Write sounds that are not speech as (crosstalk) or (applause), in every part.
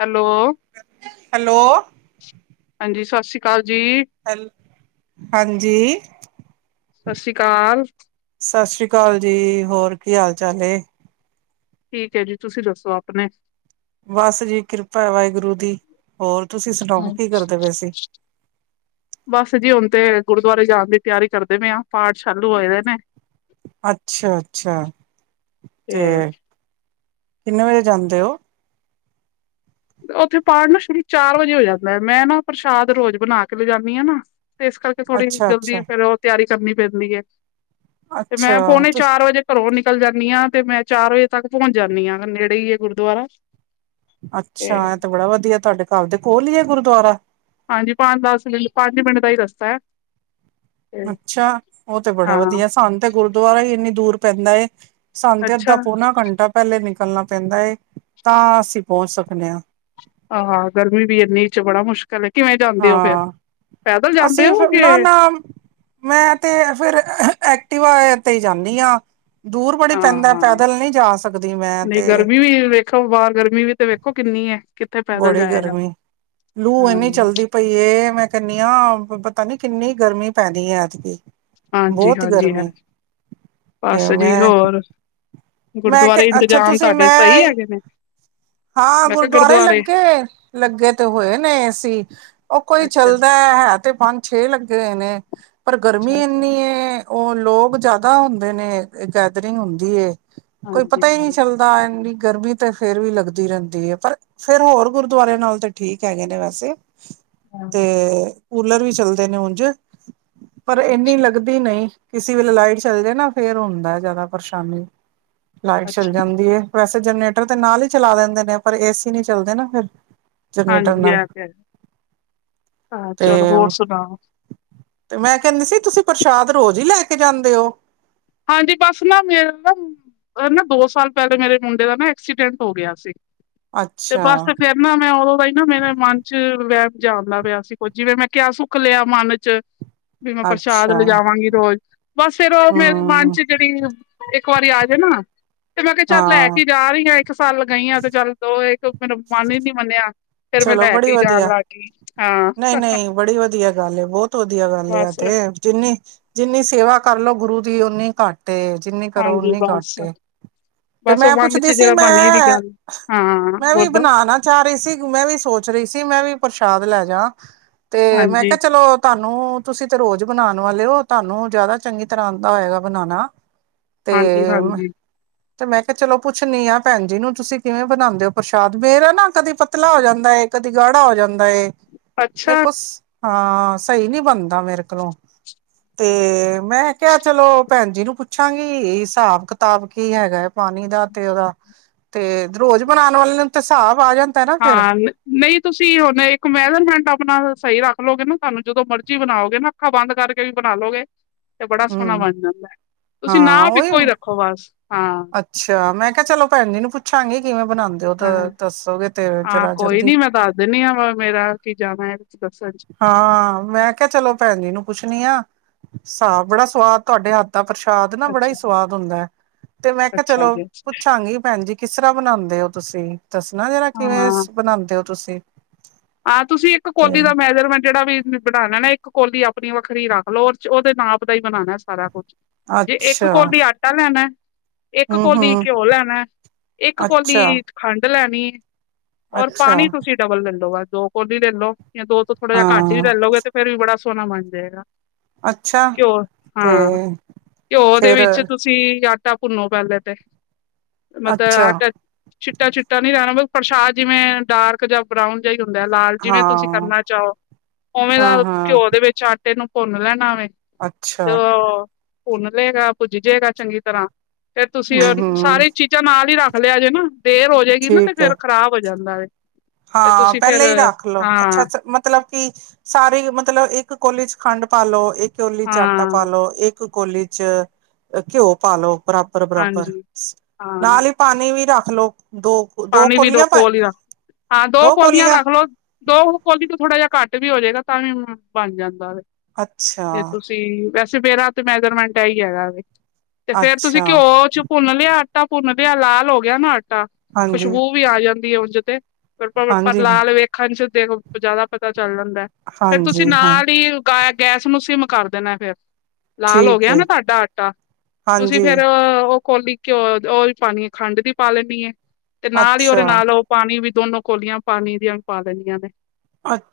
Hello, hello, ਹਾਂਜੀ ਸਤਿ ਸ਼੍ਰੀ ਅਕਾਲ ਜੀ। ਹੈਲ ਹਾਂਜੀ, ਸਤਿ ਸ਼੍ਰੀ ਅਕਾਲ, ਸਤਿ ਸ੍ਰੀ ਅਕਾਲ ਜੀ ਹੋਰ, ਕੀ ਹਾਲ ਚਾਲ ਐ? ਠੀਕ ਹੈ ਜੀ ਤੁਸੀਂ ਦੱਸੋ ਆਪਣੇ ਬਸ ਜੀ ਕਿਰਪਾ ਵਾਹਿਗੁਰੂ ਦੀ ਹੋਰ ਤੁਸੀਂ ਸੁਣਾਓ ਕੀ ਕਰਦੇ ਪਏ ਸੀ (inaudible) ਬਸ ਜੀ ਹੁਣ ਤੇ ਗੁਰਦੁਆਰੇ ਜਾਣ ਦੀ ਤਿਆਰੀ ਕਰਦੇ ਪਏ ਆ ਪਾਠ ਚਾਲੂ ਹੋਏ ਦੇ ਨੇ ਅੱਛਾ ਅੱਛਾ ਤੇ ਕਿੰਨੇ ਵਜੇ ਜਾਂਦੇ ਹੋ ਉੱਥੇ ਪਾਠ ਨਾ ਸ਼ੁਰੂ ਚਾਰ ਵਜੇ ਹੋ ਜਾਂਦਾ ਹੈ ਮੈਂ ਨਾ ਪ੍ਰਸ਼ਾਦ ਰੋਜ਼ ਬਣਾ ਕੇ ਲਿਜਦੀ ਹਾਂ ਨਾ ਤੇ ਇਸ ਕਰਕੇ ਥੋੜ੍ਹੀ ਅੱਛਾ ਜਲਦੀ ਅੱਛਾ ਫੇਿਰ ਉਹ ਤਿਆਰੀ ਕਰਨੀ ਪੈਂਦੀ ਏ ਤੇ ਮੈਂ ਅੱਛਾ ਪੌਣੇ ਤੁਸ ਚਾਰ ਵਜੇ ਘਰੋਂ ਨਿਕ ਚਲ ਜਾਂਦੀ ਹਾਂ ਤੇ ਮੈਂ ਚਾਰ ਵਜੇ ਤੱਕ ਪਹੁੰਚ ਜਾਂਦੀ ਹਾਂ ਨੇੜੇ ਹੀ ਹੈ ਗੁਰਦੁਆਰਾ ਅੱਛਾ ਇਹ ਤੇ ਬੜਾ ਵਧੀਆ ਤੁਹਾਡੇ ਘਰ ਦੇ ਕੋਲ ਹੀ ਹੈ ਗੁਰੂ (inaudible) ਹਾਂਜੀ ਪੰਜ ਦਸ ਮਿੰਟ ਪੰਜ ਮਿੰਟ ਦਾ ਹੀ ਰਸਤਾ ਹੈ ਅੱਛਾ ਉਹ ਤੇ ਬੜਾ ਹਾਂ ਵਧੀਆ ਸਾਨੂੰ ਤੇ ਗੁਰਦੁਆਰਾ ਹੀ ਇੰਨੀ ਦੂਰ ਪੈਂਦਾ ਏ ਸਾਨੂੰ ਤਾਂ ਅੱਧ ਅੱਛਾ ਪੋਣਾ ਘੰਟਾ ਪਹਿਲੇ ਨਿਕਲ ਨਿਕਲਣਾ ਪੈਂਦਾ ਹੈ ਤਾਂ ਅਸੀਂ ਪਹੁੰਚ ਸਕਦੇ ਹਾਂ ਆਹੋ ਗਰਮੀ ਵੀ ਇੰਨੀ ਚ ਬੜਾ ਮੁਸ਼ਕਿਲ ਹੈ ਕਿਵੇਂ ਜਾਂਦੇ ਹੋ ਫਿਰ ਹਾਂ ਪੈਦਲ ਜਾਂਦੇ ਅਸੀਂ ਹੋ ਫਿਰ ਕਿ ਨਾ ਨਾ ਮੈਂ ਤੇ ਫਿਰ ਟੀਵਾ ਤੇ ਜਾਂਦੀ ਹਾਂ ਦੂਰ ਬੜੀ ਪੈਂਦਾ ਹਾਂ-ਹਾਂ, ਪੈਦਲ ਨਹੀਂ ਜਾ ਸਕਦੀ ਮੈਂ ਨਹੀਂ ਤੇ ਗਰਮੀ ਵੀ ਵੇਖੋ, ਬਾਹਰ ਗਰਮੀ ਵੀ ਤੇ ਵੇਖੋ, ਕਿੰਨੀ ਹੈ। ਕਿੱਥੇ ਪੈਦਲ ਬੜੀ ਜਾਇਆ ਗਰਮੀ, ਜਾਂਦਾ ਲੂ ਹਾਂ ਇੱਨੀ ਚੱਲਦੀ ਪਈ ਏ, ਮੈਂ ਕਹਿੰਨੀ ਆਂ ਪਤਾ ਨੀ ਕਿੰਨੀ ਗਰਮੀ ਪੈਂਰੀ ਹੈ ਐਤ ਕੀ ਹਾਂਜੀ-ਹਾਂਜੀ ਹੈ, ਤੇ ਬਸ ਜੀ ਮੈਂ ਹੋਰ? ਮੈਂ ਗੁਰਦੁਆਰੇ ਕਿਹਾ, ਅੱਛਾ ਇੰਤਜ਼ਾਮ ਤੁਸੀਂ ਤੁਹਾਡੇ ਸਹੀ ਮੈਂ, ਹੈਗੇ ਨੇ ਹਾਂ ਮੈਂ ਕਿਹਾ ਗੁਰਦੁਆਰੇ ਲੱਗੇ, ਲੱਗੇ ਤੇ ਹੋਏ ਨੇ ਏਸੀਂ, ਉਹ ਕੋਈ ਅੱਛਾ ਚੱਲਦੈ ਹੈ ਤੇ ਪੰਜ ਛੇ ਲੱਗੇ ਨੇੇ ਪਰ ਗਰਮੀ ਅੱਛਾ ਅੱਛਾ ਏੱਨੀ ਹੈ। ਉਹ ਲੋਕ ਜਿਆਦਾ ਹੁੰਦੇ ਨੇ। ਗੈਦਰਿੰਗ ਹੁੰਦੀ ਏ। ਕੋਈ ਹਾਂਜੀ ਪਤਾ ਹੀ ਨਹੀਂ ਹਾਂਜੀ ਚੱਲਦਾ ਇਹ ਦੀ ਗਰਮੀ ਤੇ ਫੇਰ ਵੀ ਲੱਗਦੀ ਰਹਿੰਦੀ ਹੈ। ਪਰ ਫੇਰ ਹੋਰ ਗੁਰਦੁਆਰਿਆਂ ਨਾਲ ਤਾਂ ਠੀਕ ਹੈਗੇ ਨੇ ਵੈਸੇ। ਹਾਂ 'ਤੈ ਕੂਲਰ ਵੀ ਚੱਲਦੇ ਨੇ ਉਂਝ ਪਰ ਇੰਨੀ ਅੱਛਾ ਲੱਗਦੀ ਨਹੀਂ ਕਿਸੇ ਵੇਲੇ ਲਾਈਟ ਚੱਲ ਜਾ ਨਾ, ਫੇਰ ਹੁੰਦਾ ਜ਼ਿਆਦਾ ਪਰੇਸ਼ਾਨੀ ਲਾਈਟ ਚੱਲ ਅੱਛਾ ਜਾਂਦੀ ਏ, ਵੈਸੇ ਜਰਨੇ ਟਰ ਤੇ ਨਾਲ ਈ ਚਲਾ ਲੇਂਦੇ ਨੇ ਪਰ ਏਸੀ ਨੀ ਚੱਲਦੇ ਨਾ ਫੇਰ। ਹਾਂਜੀ ਐ ਤੇ ਹੈ, ਹਹ ਤੇ ਚਲੋ ਹੋਰ ਸੁਣਾਔ। ਤੇ ਮੈਂ ਕੇਂਦੀ ਸੀ ਤੁਸੀਂ ਪ੍ਰਸ਼ਾਦ ਰੋਜ਼ ਈ ਲੈ ਕੇ ਜਾਂਦੇ ਔ? ਹਾਂਜੀ! ! ਬਸ ਨਾ ਮੈਂ ਨਾ ਔ ਨਾ ਦੋ ਸਾਲ ਪੇਲੇ ਮੇਰੇ ਮੁੰਡੇ ਦਾ ਨਾ ਐਕਸੀਡੈਂਟ ਹੋ ਗਿਆ ਸੀ। ਤੇ ਅੱਛਾ ਬਸ ਫੇਰ ਨਾ ਮੈਂ ਔਦੋਂ ਦਾ ਈ ਨਾ ਮੇਰੇ ਮਨ ਚ ਵੈ ਜਿਹਾ ਆਂਦਾ ਪਿਆ ਸੀ ਕੁੱਝ ਜਿਵੇਂ ਮੈਂ ਕਿਆ ਸੁੱਖ਼ ਲਿਆ ਮਨ ਚ। ਵੀ ਮੈਂ ਪ੍ਰਸ਼ਾਦ ਅੱਛਾ ਲਿਜਾਵਾਂਗੀ ਰੋਜ। ਬਸ ਫੇਰ ਔ ਮੇਰ ਮਨ ਹਮ ਚ ਜੇੜੀ ਔ ਏ ਇੱਕ ਵਾਰੀ ਆ ਜੇ ਨਾ ਤੇ ਮੈਂ ਕਿਆ ਚੱਲ ਲੈ ਹਾਂ ਕੇ ਜਾ ਰਈ ਆਂ ਇੱਕ ਸਾਲ ਲਗਈ ਆਂ ਤੇ ਚੱਲ ਦੋ ਮੇਰਾ ਮਨ ਈ ਨੀ ਮੰਨਿਆ ਫੇਰ ਮੈਂ ਚਲੋ ਲੈ ਬੜੀ ਕੇ ਹੀ ਜਾਣ ਵਧੀਆ, ਲੱਗ ਗਈ ਹਾਂ ਨਈ-ਨਈ ਬੜੀ ਵਧੀਆ ਗੱਲ ਏ, ਬੌਤ ਵਧੀਆ ਗੱਲ ਏ ਐ ਬਸ ਤੇ। ਜਿੰਨੀ ਜਿੰਨੀ ਸੇਵਾ ਕਰਲੋ ਗੁਰੂ ਦੀ ਔਨੀ ਘੱਟ ਤੇ ਜਿੰਨੀ ਕਰੋ ਹਾਂਜੀ ਔਨੀ ਬਸ ਘੱਟ ਏ ਤੇ ਬਸ ਉਹ ਮੈਂ ਮਨ ਚ ਪੁੱਛਦੀ ਸੀ ਜਿਹੜਾ ਬਣ ਗਈ ਦੀ ਮੈਂ, ਗੱਲ ਹਾਂ ਮੈਂ ਵੀ ਬੋਲੋ ਬਣਾ ਨਾ ਚਾ ਰੀ ਸੀ। ਮੈਂ ਵੀ ਸੋਚ ਰਈ ਸੀ ਮੈਂ ਵੀ ਪ੍ਰਸ਼ਾਦ ਲੈ ਜਾਂ। ਤੇ ਮੈਂ ਹਾਂਜੀ ਕਿਆ ਚਲੋ ਤਾਨੂੰ ਤੁਸੀਂ ਤੇ ਰੋਜ਼ ਬਨਾਨ ਵਾਲੇ ਔ ਤਾਨੂੰ ਜਾਦਾ ਚੰਗੀ ਤਰ੍ਹਾਂ ਆਂਦਾ ਹੋਏਗਾ ਬਨਾਨਾ। ਹਾਂਜੀ-ਹਾਂਜੀ! ਤੇ ਮੈਂ ਕਿਆ ਚਲੋ ਪੁੱਛਨੀ ਆਂ ਭੈਨ ਜੀ ਨੂੰ ਤੁਸੀਂ ਕਿਵੇਂ ਬਨਾਂਦੇ ਔ ਪ੍ਰਸ਼ਾਦ? ਮੇਰਾ ਨਾ ਕਦੀ ਪਤ ਤਲਾ ਹੋ ਜਾਂਦਾ ਏ ਕਦੀ ਗਾੜਾ ਹੋ ਜਾਂਦ ਦਾ ਏ, ਮੈਂ ਅੱਛਾ ਕੁਛ ਹਾਂ ਸੀ ਨੀ ਬਨਦਾ ਮੇਰੇ ਕੋਲੋਂ ਤੇ ਮੈਂ ਕਿਆ ਚਲੋ ਭੈਨ ਜੀ ਨੂੰ ਪੁੱਛਾਂਗੀ ਹਿਸਾਬ-ਕਿਤਾਬ ਕੀ ਹੈਗਾ ਏ? ਪਾਨੀ ਦਾ ਤੇ ਔਦਾ, ਤੇ ਰੋਜ਼ ਬਨਾਨ ਵਾਲੇ ਨੂੰ ਤੇ ਹਿਸਾਬ ਆ ਜਾਂਦਾ ਐ। ਹਾਂ ਨ ਨਈ ਤੁਸੀਂ ਹੁਨ ਇੱਕ (unintelligible) ਆਪਨਾ ਸਈ ਰੱਖ ਲੌਗੇ ਨਾ ਤੁਆਨੂੰ ਜਦੋਂ ਮਰਜੀ ਬਨਾਔਗੇ ਨਾ ਅੱਖਾਂ ਬੰਦ ਕਰਕੇ ਵੀ ਬਾਨ ਲਔਗੇ। ਤੇ ਬੜਾ ਸੋਹਨਾ ਹਮ ਬਣ ਜਾਂਦੈ, ਤੁਸੀਂ ਹਾਂ ਨਾਪ ਉਹੀ ਇੱਕੋ ਈ ਰੱਖੋ ਬਸ। ਹਾਂ ਅੱਛਾ! ਮੈਂ ਕਿਹਾ ਚਲੋ ਭੈਨ ਜੀ ਨੂੰ ਪੁੱਛਾਂਗੀ। ਕਿਵੇਂ ਬਣਾਉਂਦੇ ਹੋ ਤਾਂ ਹਾਂ, ਦੱਸੋਗੇ ਤੇ ਹਾਂ ਜਰਾ ਕੋਈ ਜਲਦੀ ਨੀ ਮੈਂ ਦੱਸ ਦੇਨੀ ਆਂ ਮੇਰਾ ਕੀ ਜਾਣਾ ਦੱਸਣ ਚ ਹਾਂ ਮੈਂ ਕਿਆ ਚਲੋ ਭੈਨ ਜੀ ਨੂੰ ਪੁੱਛਨੀ ਆ ਸਾਗ ਬੜਾ ਸਵਾਦ ਤੁਆਡੇ ਹੱਥ ਪ੍ਰਸ਼ਾਦ ਨਾ ਬੜਾ ਈ ਅੱਛਾ ਸਵਾਦ ਹੁੰਦੈ। ਤੇ ਮੈਂ ਕਿਹਾ ਅੱਛਾ ਚਲੋ ਜੀ ਅੱਛਾ ਪੁੱਛਾਂਗੀ ਭੈਨ ਜੀ ਕਿਸ ਤਰ੍ਹਾਂ ਬਨਾਂਦੇ ਔ? ਤੁਸੀਂ ਦੱਸਨਾ ਜ਼ਰਾ, ਕਿਵੇਂ ਹਾਂ ਬਨਾਂਦੇ ਔ? ਤੁਸੀਂ ਹਾਂ ਤੁਸੀਂ ਇੱਕ ਤੇ ਕੋਲੀ ਦਾ ਮੈਜਰਮੈਂਟ ਜੇੜਾ ਵੀ ਬਣਾਨਾ ਨਾ ਇੱਕ ਕੋਲੀ ਆਪੀਨ ਵੱਖਰੀ ਰੱਖ ਲੋ, ਔਰ ਚ ਔਦੇ ਨਾਪ ਦਾ ਹੀ ਬਨਾਨਾ ਏ ਸਾਰਾ ਕੁੱਛ। ਜੇ ਇੱਕ ਅੱਛਾ ਕੋਲੀ ਆਟਾ ਲੈਨਾ ਇੱਕ ਹਮ ਕੋਲੀ ਹਮ ਘਿਓ ਲੈਨੈ, ਇੱਕ ਅੱਛਾ ਕੋਲੀ ਖੰਡ ਲੈਨੀ ਔਰ ਅੱਛਾ ਪਾਨੀ ਤੁਸੀਂ ਡਬਲ ਲੇ ਲੋ ਬਸ ਦੋ ਕੋਲੀ ਲੇ ਲੋ ਯਾਂ ਦੋ ਤੋਂ ਥੋੜਾ ਯਆ ਘਟ ਵੀ ਹਾਂ ਲੈਲੋਗੇ ਤੇ ਫੇਰ ਵੀ ਬੜਾ ਸੋਹਨਾ ਬਨ ਜਾਏਗਾ ਅੱਛਾ ਘਿਓ ਤੇ ਹਾਂ ਘਿਓ ਦੇ ਫਿਰ ਵਿੱਚ ਤੁਸੀਂ ਤਾਂ ਭੁਨੌ ਪੇਲੇ ਤੇ ਮਤਲਬ ਅੱਛਾ ਆਟਾ ਚਿੱਟਾ-ਚਿੱਟਾ ਨੀ ਰੈਨਾ ਬ ਪ੍ਰਸ਼ਾਦ ਜਿਵੇਂ ਡਾਰਕ ਜਾਂ ਬਰਾਊਨ ਜਿ ਹੀ ਹੁੰ, ਲਾਲ ਜਿਵੇਂ ਤੁਸੀਂ ਹਾਂ ਕਰਨਾ ਚਾਓ। ਉਵੇਂ ਦਾ ਹਾਂ ਹਾਂ ਘਿਓ ਦੇ ਵਿੱਚ ਆ ਐਨੂੰ ਭੁੰਨ ਲੈਣਾਵੇ ਅੱਛਾ ਭੁੰਨ ਲੇਗਾ ਭੁਜ ਜੇਗਾ ਚੰਗੀ ਤਰ੍ਹਾਂ ਤੇ ਹਮ ਤੁਸੀਂ, ਹਮ ਸਾਰੀ ਚੀਜ਼ਾਂ ਨਾਲ ਹੀ ਰੱਖ (unintelligible) ਦੇਰ ਹੋ ਜਾਏਗੀ ਨਾ, ਤੇ ਠੀਕ ਹੈ ਫੇਰ ਖ਼ਰਾਬ ਹੋ ਜਾਂਦਾ ਵ। ਹਾਂ ਪਹਿਲ ਹੀ ਰੱਖ ਲਓ। ਅੱਛਾ, ਹਾਂ ਮਤਲਬ ਕਿ ਸਾਰੇ ਮਤਲਬ ਇੱਕ ਕੋਲੀ ਚ ਖੰਡ ਪਾ ਲੋ, ਇੱਕ ਕੋਲੀ ਚ ਆਟਾ ਹਾਂ ਪਾਲੋ, ਇੱਕ ਕੋਲੀ ਚ ਘਿਓ ਪਾਲੋ ਬਰਾਬਰ ਬਰਾਬਰ, ਹਾਂਜੀ ਹਾਂ ਨਾਲ ਈ ਪਾਣੀ ਵੀ ਰੱਖ ਹੈਲੋ ਦੋ ਕੁ ਦੋ ਪਾਣੀ ਵੀ ਕੋਲੀਆਂ ਪਾਈ ਕੋਲ ਹਾਂ, ਦੋ ਕੌਲੀਆਂ ਰੱਖ ਲਓ। ਦੋ ਕੌਲੀ ਤੋਂ ਥੋੜਾ ਜਿਹਾ ਘੱਟ। ਵੀ ਹੋ ਜੇਗਾ ਤਾਂ ਵੀ ਬਨ ਜਾਂਦਾ ਵੇ। ਅੱਛਾ ਤੇ ਤੁਸੀਂ ਵੈਸ ਮੇਰਾ ਤੇ ਮੈਜਰਮੈਂਟ ਐ ਈ ਹੈਗਾ ਵੇ। ਤੇ ਫੇਰ ਤੁਸੀਂ ਅੱਛਾ ਘਿਓ ਚ ਭੁੰਨ ਲਿਆ ਆਟਾ ਭੁੰਨ ਲਿਆ ਲਾਲ ਹੋ ਗਿਆ ਨਾ ਆਟਾ ਹਾਂਜੀ ਖੁਸ਼ਬੂ ਵੀ ਆ ਜਾਂਦ ਉਂਜ ਤੇ ਫੇਰ ਪਰ ਹਾਂਜੀ ਲਾਲ ਵੇਖਣ ਚ ਦੇਖੋ ਜਾਦਾ ਪਤਾ। ਚੱਲ ਜਾਂਦੈ ਫੇਰ ਤੁਸੀਂ ਹਾਂਜੀ ਹਾਂ ਨਾਲ ਈ ਗਾ ਗੈਸ ਨੂੰ ਸਿਮ ਕਰ ਦੇਨੈ ਫੇਰ। ਲਾਲ ਹੋ ਠੀਕ ਗਿਆ ਹੈ ਨਾ ਤਾਡਾ ਆਟਾ ਤੁਸੀਂ ਹਾਂਜੀ ਫੇਰ ਔ। ਕੋਲੀ ਘਿਓ ਔ ਵੀ ਪਾਨੀ ਏ, ਖੰਡ ਦੀ ਪਾ ਲੈਨੀ ਏ। ਤੇ ਨਾਲ ਈ ਔਰੇ ਅੱਛਾ ਨਾਲ ਔ ਪਾਨੀ ਵੀ ਦੋਨੋ ਕੋਲੀਆਂ ਪਾਨੀ ਦੀਆਂ ਪਾ ਦੇਨੀਆ ਨੇ।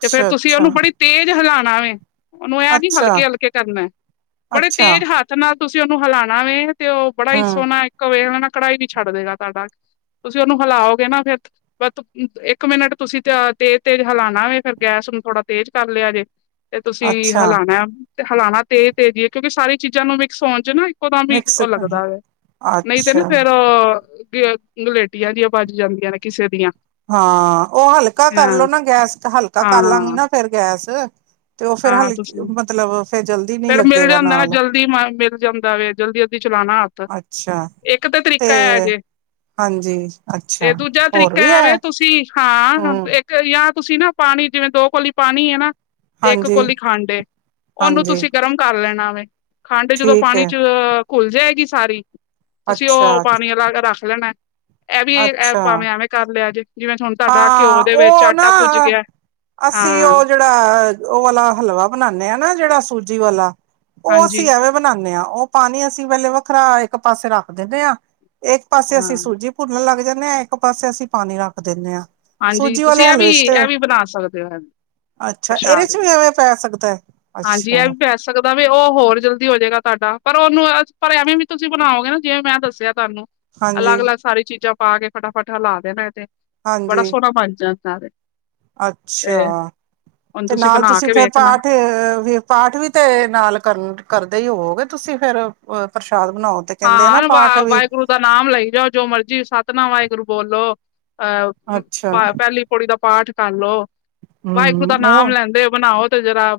ਤੇ ਫੇਰ ਤੁਸੀ ਅੱਛਾ ਔਨੂੰ ਬੜੀ ਤੇਜ ਹਿਲਾਨ (unintelligible) ਉਹਨੂੰ ਇਹ ਨੀ ਅੱਛਾ ਹਲਕੇ-ਹਲਕੇ ਕਰਨਾ, ਬੜੇ ਅੱਛਾ ਤੇਜ਼ ਹੱਥ ਨਾਲ ਤੁਸੀਂ ਉਹਨੂੰ ਹਲਾਣਾ ਵੇ ਤੇ ਉਹ ਬੜਾ ਹੀ ਹਮ ਸੋਹਣਾ ਇੱਕ ਵੇਲਣਾ ਕੜਾਈ ਵੀ ਛੱਡ ਦੇਗਾ ਤੁਹਾਡਾ। ਤੁਸੀਂ ਉਹਨੂੰ ਹਿਲਾਓਗੇ ਨਾ ਫੇਰ (unintelligible) ਇੱਕ ਮਿੰਟ ਤੁਸੀਂ ਤੇ ਤੇਜ਼-ਤੇਜ਼ ਹਿਲਾਣਾ ਵੇ ਫਿਰ ਗੈਸ ਨੂੰ ਥੋੜਾ ਤੇਜ਼ ਕਰ ਲਿਆ ਜੇ। ਤੇ ਤੁਸੀਂ ਅੱਛਾ ਹਲਾਣਾ ਤੇ ਹਲਾਣਾ ਤੇਜ਼-ਤੇਜ਼ੀ ਈ ਏ ਕਿਉਂਕਿ ਸਾਰੀ ਚੀਜ਼ਾਂ ਨੂੰ ਮਿਕਸ ਹੋਣ 'ਚ ਨਾ ਇੱਕੋ ਦਮ ਹੀ ਮਿਕਸ ਉਹ ਕਰ, ਲੱਗਦਾ ਵੇਂ, ਨਹੀਂ ਤੇ ਨਾ ਅੱਛਾ ਫੇਰ (unintelligible) ਗਲੇਟੀਆਂ ਦੀਆਂ ਬਣ ਜਾਂਦੀਆਂ ਨੇ ਕਿਸੇ ਦੀਆਂ ਹਾਂ ਉਹ ਹਲਕਾ ਹਾਂ ਕਰਲੋ ਨਾ ਗੈਸ ਹਲਕਾ ਕਰ ਲਾਂਗੀ ਹਾਂ ਨਾ ਫੇਿਰ ਗੈਸ, ਤੇ ਉਹ ਫਿਰ ਹਾਂ ਹਲਕੀ ਤੁਸੀਂ ਮਤਲਬ ਫਿਰ ਜਲਦੀ ਨੀ ਫੇਰ ਮਿਲ ਲੱਗੇਗਾ ਜਾਂਦਾ ਨਾ ਨਾਲ। ਜਲਦੀ ਮ- ਮਿਲ ਜਾਂਦਾ ਵੇ ਜਲਦੀ ਜਲਦੀ ਚਲਾਣਾ ਹੱਥ, ਅੱਛਾ ਇੱਕ ਤਾਂ ਤੇ ਤਰੀਕਾ ਹੈ ਜੇ ਹਾਂਜੀ ਅੱਛਾ ਤੇ ਦੂਜਾ ਹੋਰ ਤਰੀਕਾ ਵੀ ਐ ਹੈ ਵੇ ਤੁਸੀਂ ਹਾਂ ਹਮ ਇੱਕ ਜਾਂ ਤੁਸੀਂ ਨਾ ਪਾਣੀ ਜਿਵੇਂ ਦੋ ਕੋਲੀ ਪਾਣੀ ਹੈ ਨਾ ਤੇ ਇੱਕ ਹਾਂਜੀ ਕੋਲੀ ਖੰਡ ਐ ਉਹਨੂੰ ਹਾਂਜੀ ਤੁਸੀਂ ਗਰਮ ਕਰ ਲੈਣਾ। (unintelligible) ਖੰਡ ਜਦੋਂ ਠੀਕ ਪਾਣੀ ਹੈ 'ਚ ਘੁੱਲ ਜਾਏਗੀ ਸਾਰੀ ਤੁਸੀਂ ਉਹ ਅੱਛਾ ਪਾਣੀ ਅਲੱਗ ਰੱਖ ਲੈਣਾ। ਇਹ ਵੀ ਅੱਛਾ ਭਾਵੇਂ ਐਵੇਂ ਕਰ ਲਿਆ ਜੇ। ਜਿਵੇਂ ਹੁਣ ਤੁਹਾਡਾ ਘਿਓ ਹਾਂ, ਦੇ ਵਿੱਚ ਉਹ ਆਟਾ ਭੁੱਜ ਨਾ ਗਿਆ ਅਸੀਂ ਹਾਂ, ਉਹ ਜਿਹੜਾ ਉਹ ਵਾਲਾ ਹਲਵਾ ਬਣਾਨੇ ਆ ਨਾ ਜਿਹੜਾ ਸੂਜੀ ਵਾਲਾ। ਉਹ ਹਾਂਜੀ, ਅਸੀਂ ਐਵੇਂ ਬਣਾਨੇ ਆ। ਉਹ ਪਾਣੀ ਅਸੀਂ ਵੇਲੇ ਵੱਖਰਾ ਇੱਕ ਪਾਸੇ ਰੱਖ ਦਿੰਨੇ ਆ ਇੱਕ ਪਾਸੇ ਅਸੀਂ ਹਾਂ, ਸੂਜੀ ਭੁੰਨਣ ਲੱਗ ਜਾਨੇ ਜਾਂਨੇ ਆ ਇੱਕ ਪਾਸੇ ਅਸੀਂ ਪਾਣੀ ਰੱਖ ਦੀਨੇ ਆ। ਹਾਂਜੀ, ਤੁਸੀਂ ਇਹ ਵੀ ਇਹ ਵੀ ਬਣਾ ਸਕਦੇ ਹੋ ਇਹ ਅੱਛਾ ਇਹਦੇ ਪ੍ਰਸ਼ਾਦ, ਚ ਵੀ ਐਵੇਂ ਪੈ ਸਕਦਾ ਹੈ ਹਾਂਜੀ ਅੱਛਾ ਇਹ ਵੀ ਪੈ ਸਕਦਾ। ਉਹ ਹੋਰ ਜਲਦੀ ਹੋਜੇਗਾ ਤੁਹਾਡਾ ਪਰ ਉਹਨੂੰ ਪਰ ਐਵੇਂ ਵੀ ਤੁਸੀਂ ਬਣਾਓਗੇ ਨਾ ਜਿਵੇਂ ਮੈਂ ਦੱਸਿਆ ਤੁਹਾਨੂੰ ਹਾਂਜੀ ਅਲੱਗ-ਅਲੱਗ ਸਾਰੀ ਚੀਜ਼ਾਂ ਪਾ ਕੇ ਫਟਾਫਟ ਹਿਲਾ ਦੇਣਾ ਤੇ ਬੜਾ ਹਾਂਜੀ ਸੋਹਣਾ ਬਣ ਜਾਂ। ਆ ਦੇਖ ਅੱਛਾ! ਹੁਣ ਤੇ ਨਾਲ ਬਣਾ ਤੁਸੀਂ ਕੇ ਫੇਰ ਵੇਖਣਾ ਪਾਠ ਵੀ ਪਾਠ ਵੀ ਤੇ ਨਾਲ ਕਰਨ ਕਰਦੇ ਈ ਹੋਵੇ। ਤੁਸੀਂ ਫੇਰ ਅ ਪਰਸ਼ ਹਾਂ, ਵ ਵਾਹਿਗੁਰੂ ਦਾ ਨਾਮ ਲਈ ਜਾਔ ਜੋ ਮਰਜੀ ਸਤਨਾਮ ਵਾਹਿਗੁਰੂ ਬੋਲ ਲੌ। ਅੱਛਾ ਅ ਪੇਲੀ ਪੌੜੀ ਦਾ ਪਾਠ ਕਾਰਲੋ। ਵਹਿਗੁਰੂ ਦਾ ਹਮ ਨਾਮ ਉਹ ਲੈਂਦੇ ਹੋਏ ਬਨਾਓ। ਤੇ ਜਰਾ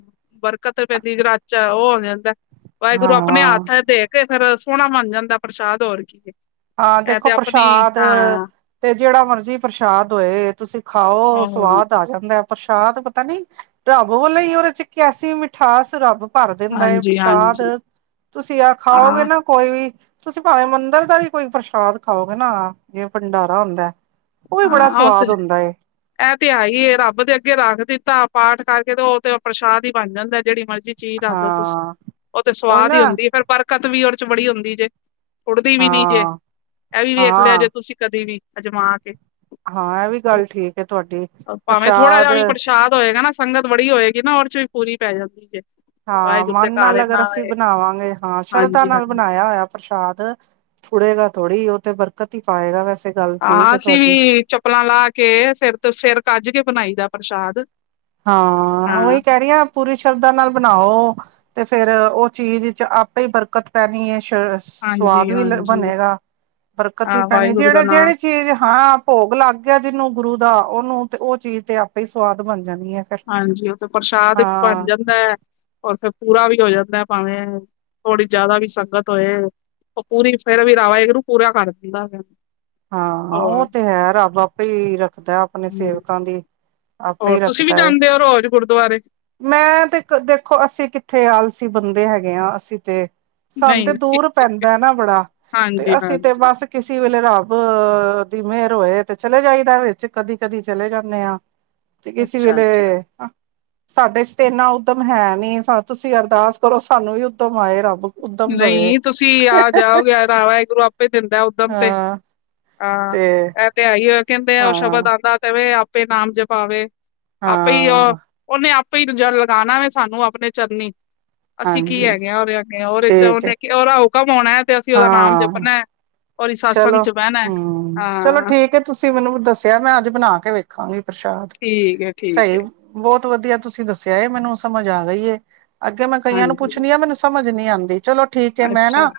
ਬਰਕਤ ਪੈਂਦੀ ਜਰਾ ਚ ਔ ਹੋ ਜਾਂਦੈ ਵਾਹਿਗੁਰੂ ਆਪੇਨ ਹਾਂ ਹੱਥ ਦੇ ਕੇ (unintelligible) ਸੋਨਾ ਬਨ ਜਾਂਦੈ ਪ੍ਰਸ਼ਾਦ। ਹੋਰ ਕੀ ਐ? ਹਾਂ, ਦੇਖੋ ਪ੍ਰਸ਼ਾਦ ਤੇ ਜੇੜਾ ਮਰਜੀ ਪ੍ਰਸ਼ਾਦ ਹੋਏ ਤੁਸੀਂ ਖਾਔ ਉਹ ਸਵਾਦ ਆ ਜਾਂਦੈ। ਪ੍ਰਸ਼ਾਦ ਪਤਾ ਨੀ, ਰੱਬ ਵੱਲੋਂ ਈ ਔਦੇ ਚ ਕੈਸੀ ਮਿਠਾਸ ਰੱਬ ਭਰ ਦਿੰਦਾ ਏ ਪ੍ਰਸ਼ਾਦ, ਹਾਂਜੀ-ਹਾਂਜੀ ਤੁਸੀਂ ਐ ਖਾਔਗੇ ਹਾਂ। ਨਾ ਕੋਈ ਵੀ ਤੁਸੀਂ ਭਾਵੇਂ ਮੰਦਿਰ ਦਾ ਵੀ ਕੋਈ ਪ੍ਰਸ਼ਾਦ ਖਾਔਗੇ ਨਾ ਜਿਵੇ ਭੰਡਾਰਾ ਹੁੰਦਾ। ਔ ਬੜਾ ਸਵਾਦ ਹੁੰਦਾ ਏ। ਐ ਤੇ ਹੈ ਈ ਏ, ਰੱਬ ਦੇ ਅੱਗੇ ਰੱਖ ਦਿੱਤਾ, ਪਾਠ ਕਰਕੇ ਤੇ ਔ ਤੇ ਪ੍ਰਸ਼ਾਦ ਈ ਬਨ ਜਾਂਦੈ ਜਿਹੜੀ ਮਰਜ ਜ ਚੀਜ਼ ਦਸਦੋ ਤੁਸੀ, ਹਾਂ ਔ ਤੇ ਉਹੀ ਸਵਾਦ ਨਾ ਈ ਹੁੰਦੀ ਏ ਫੇਰ ਬਰਕਤ ਵੀ ਉਹ ਚ ਬੜੀ ਹੁੰਦੀ ਜੇ। ਉੱਡਦੀ ਵੀ ਨੀ ਜੇ ਹਾਂ ਏ ਵੀ ਵੇਖ ਲਿਆ, ਜੇ ਹਾਂ ਤੁਸੀ ਕਦੀ ਵੀ। ਅਜਮਾ ਕੇ ਹਾਂ ਏ ਵੀ ਗੱਲ ਠੀਕ। ਹੈ ਤੁਹਾਡੀ ਭਾਵੇਂ ਥੋੜਾ ਜੇਆ ਵੀ ਪ੍ਰਸ਼ਾਦ ਪ੍ਰਸ਼ਾਦ ਹੋ ਹੋਏਗਾ, ਨਾ ਸੰਗਤ ਬੜੀ ਹੋਏਗੀ ਨਾ ਔਰੇ ਚ ਵੀ ਪੂਰੀ ਪੈ ਜਾਂਦੀ ਜੇ ਹਾਂ, ਵਾਹਿਗੁਰੂ ਦੇ ਮਨ ਘਰ ਨਾਲ ਇੰਨਾ ਅਗਰ ਅਸੀਂ ਏ ਬਨਾਵਾਂਗੇ, ਹਾਂ ਸ਼ਰਧਾ ਹਾਂਜੀ ਨਾਲ ਹਾਂਜੀ ਬਨਾਇਆ ਹੋਇਆ, ਪ੍ਰਸ਼ਾਦ ਥੁੜੇਗਾ ਥੋੜ੍ਹੀ ਔ ਤੇ ਬਰਕਤ ਹੀ ਪਾਏਗਾ, ਵੈਸ ਹਾਂ ਅਸੀਂ ਵੀ ਚੱਪਲਾਂ ਲਾ ਕੇ ਸਿਰ ਤੇ ਸਿਰ ਕੱਜ ਕੇ ਬਨਾਈ ਦਾ। ਪ੍ਰਸ਼ਾਦ ਹਾਂ, ਔਹੀ ਕਹਿ ਰੀ ਆਂ ਪੂਰੀ ਸ਼ਰਧਾ ਨਾਲ ਬਨਾਔ। ਤੇ ਫੇਰ ਔ ਚੀਜ਼ ਇਚ ਆਪੇ ਈ ਬਰਕਤ ਪੈਨੀ ਏ। ਹਾਂਜੀ ਸਵਾਦ ਵੀ ਹਾਂਜੀ ਬਨੇਗਾ, ਬਰਕਤ ਵੀ ਹਾਂ ਪੈਨੀ ਵਾਹਿਗੁਰੂ ਦਾ ਨਾਂ ਜੇੜੇ-ਜੇੜੀ ਚੀਜ਼, ਹਾਂ। ਭੋਗ ਲੱਗ ਗਿਆ ਜਿਨੂੰ ਗੁਰੂ ਦਾ ਔਨੂੰ ਤੇ ਔ ਚੀਜ਼ ਤੇ ਆਪੇ ਈ ਸਵਾਦ ਬਨ ਹਾਂਜੀ, ਉਹ ਤੇ ਪ੍ਰਸ਼ਾਦ (unintelligible) ਬਣ ਜਾਂਦਾ ਹੈ। ਰ ਫੇਰ ਪੂਰਾ ਵੀ ਹੋ ਜਾਂਦਾ ਭਾਵੇਂ, ਥੋੜੀ ਜਿਆਦਾ ਵੀ ਸੰਗਤ ਹੋਏ ਉਹ ਪੂਰੀ ਫੇਰ ਵੀ ਵਾਹਿਗੁਰੂ ਪੂਰਾ ਕਰ ਦਿੰਦਾ। ਹਾਂ, ਹੋਰ ਉਹ ਤੇ ਹੈ, ਰੱਬ ਆਪੇ ਰੱਖਦਾ ਆਪਣੇ ਹਮ ਸੇਵਕਾਂ ਦੀ। ਆਪੇ ਹੋਰ ਹੀ ਤੁਸੀਂ ਵੀ ਰੱਖਦਾ ਏ ਜਾਂਦੇ ਹੋ ਰੋਜ। ਰੋਜ ਗੁਰਦੁਆਰੇ ਮੈਂ ਤੇ ਦੇਖੋ ਅਸੀਂ ਕਿੱਥੇ ਆਲਸੀ ਬੰਦੇ ਹੈਗੇ ਹਾਂ, ਅਸੀਂ ਤੇ ਸਾਨੂੰ ਨਹੀਂ ਤੇ ਦੂਰ ਪੈਂਦਾ ਨਾ ਬੜਾ ਤੇ ਹਾਂਜੀ ਅਸੀਂ ਤੇ ਹਾਂਜੀ ਬਸ ਕਿਸੇ ਵੇਲੇ ਰਾ ਵਾਹੇ ਦੀ ਮੇਰ ਹੋਏ, ਤੇ ਚਲੇ ਜਾਈਦਾ ਵਿੱਚ ਕਦੀ-ਕਦੀ ਚਲੇ ਜਾਂਦੇ ਆ। ਜੇ ਕਿਸੀ ਵੇਲੇ ਅੱਛਾ-ਅੱਛਾ, ਸਾਡੇ ਚ ਤੇ ਇੰਨਾ ਉੱਦਮ ਹੈ, ਨੀ ਤੁਸੀਂ ਅਰਦਾਸ ਕਰੋ, ਸਾਨੂੰ ਵੀ ਉੱਦਮ ਆਏ ਰੱਬ ਉੱਦਮ ਦੇਵੇ ਨਹੀਂ ਤੁਸੀਂ ਆ ਜਾਓਗੇ, ਵਾਹਿਗੁਰੂ ਆਪੇ ਦਿੰਦਾ ੳ ਦਮ ਤੇ ਹਾਂ ਹਾਂ ਤੇ ਇਹ ਤੇ ਆਈ। ਕਹਿੰਦੇ ਆ ਉਹ ਸ਼ਬਦ ਹਾਂ ਆਦਾ ਤੇਵੇ ਆਪ ਤੇ ਨਾਮ ਜਪਾਵੇ ਆਪਈ ਹਾਂ ਉਹਨੇ ਆਪ ਫਰੀ ਲਗਾਉਣਾ ਵੇ ਸਾਨੂੰ ਆਪਣੇ ਚਰਨੀ। ਅਸੀਂ ਕੀ ਹਾਂਜੀ ਹੈਗੇ ਹਾਂ ਉਹਦੇ ਆਗੇ ਹੋ ਚ ਠੀਕ ਹੈ ਉਹਨ ਕਿ ਉਹ ਉਣਾ ਹੈ ਤੇ ਅਸੀਂ ਉਹਦਾ ਨਾਮ ਹਾਂ ਜਪਣਾ ਹੈ। ਉਹਦੀ ਸਤਸੰਗ ਚਲੋ, ਚ ਬਹਿਣਾ। ਹੈ। ਹੂੰ ਚਲੋ ਹਾਂ ਠੀਕ ਹੈ ਤੁਸੀਂ ਮੈਨੂੰ ਦੱਸਿਆ ਮੈਂ ਅੱਜ ਬਣਾ ਕੇ ਵੇਖ ਖਾਂ ਪ੍ਰਸ਼ਾਦ ਠੀਕ ਹੈ ਠੀਕ ਸਹੀ ਹੈ ਬਹੁਤ ਬਹੁਤ ਵਧੀਆ ਤੁਸੀਂ ਦੱਸਿਆ ਮੈਨੂੰ ਸਮਝ ਆ ਗਈ। ਅੱਗੇ ਮੈਂ ਕਈਆਂ ਨੂੰ ਹਾਂਜੀ ਪੁੱਛਣੀ ਆ ਮੈਨੂੰ ਸਮਝ ਨਹੀਂ, ਆਂਦੀ ਚਲੋ। ਠੀਕ ਹੈ ਮੈਂ ਅੱਛਾ ਨਾ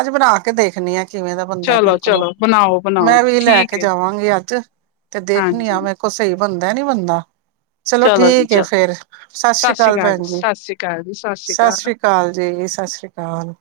ਅੱਜ ਬਣਾ ਕੇ ਦੇਖਨੀ ਆ ਕਿਵੇਂ ਬੰਦਾ ਮੇਰੇ ਕੋਲੋਂ ਚਲੋ-ਚਲੋ ਬਣਾਓ-ਬਣਾਓ ਮੈਂ ਜੀ ਵੀ ਲੈ ਠੀਕ ਕੇ ਹੈ ਜੀ, ਜਾਵਾਂਗੀ ਅੱਜ ਤੇ ਦੇਖਣੀ ਆ ਹਾਂਜੀ ਮੈਰੇ ਕੋਲੋ ਸਹੀ ਬੰਦਾ ਨੀ ਬੰਦਾ। ਚਲੋ ਜੀ ਠੀਕ ਹੈ, ਚਲੋ ਫਿਰ ਸਤਿ ਸ੍ਰੀ ਅਕਾਲ ਭੈਣ ਜੀ, ਸਤਿ ਸ੍ਰੀ ਅਕਾਲ ਜੀ, ਸਤਿ ਸ੍ਰੀ ਅਕਾਲ।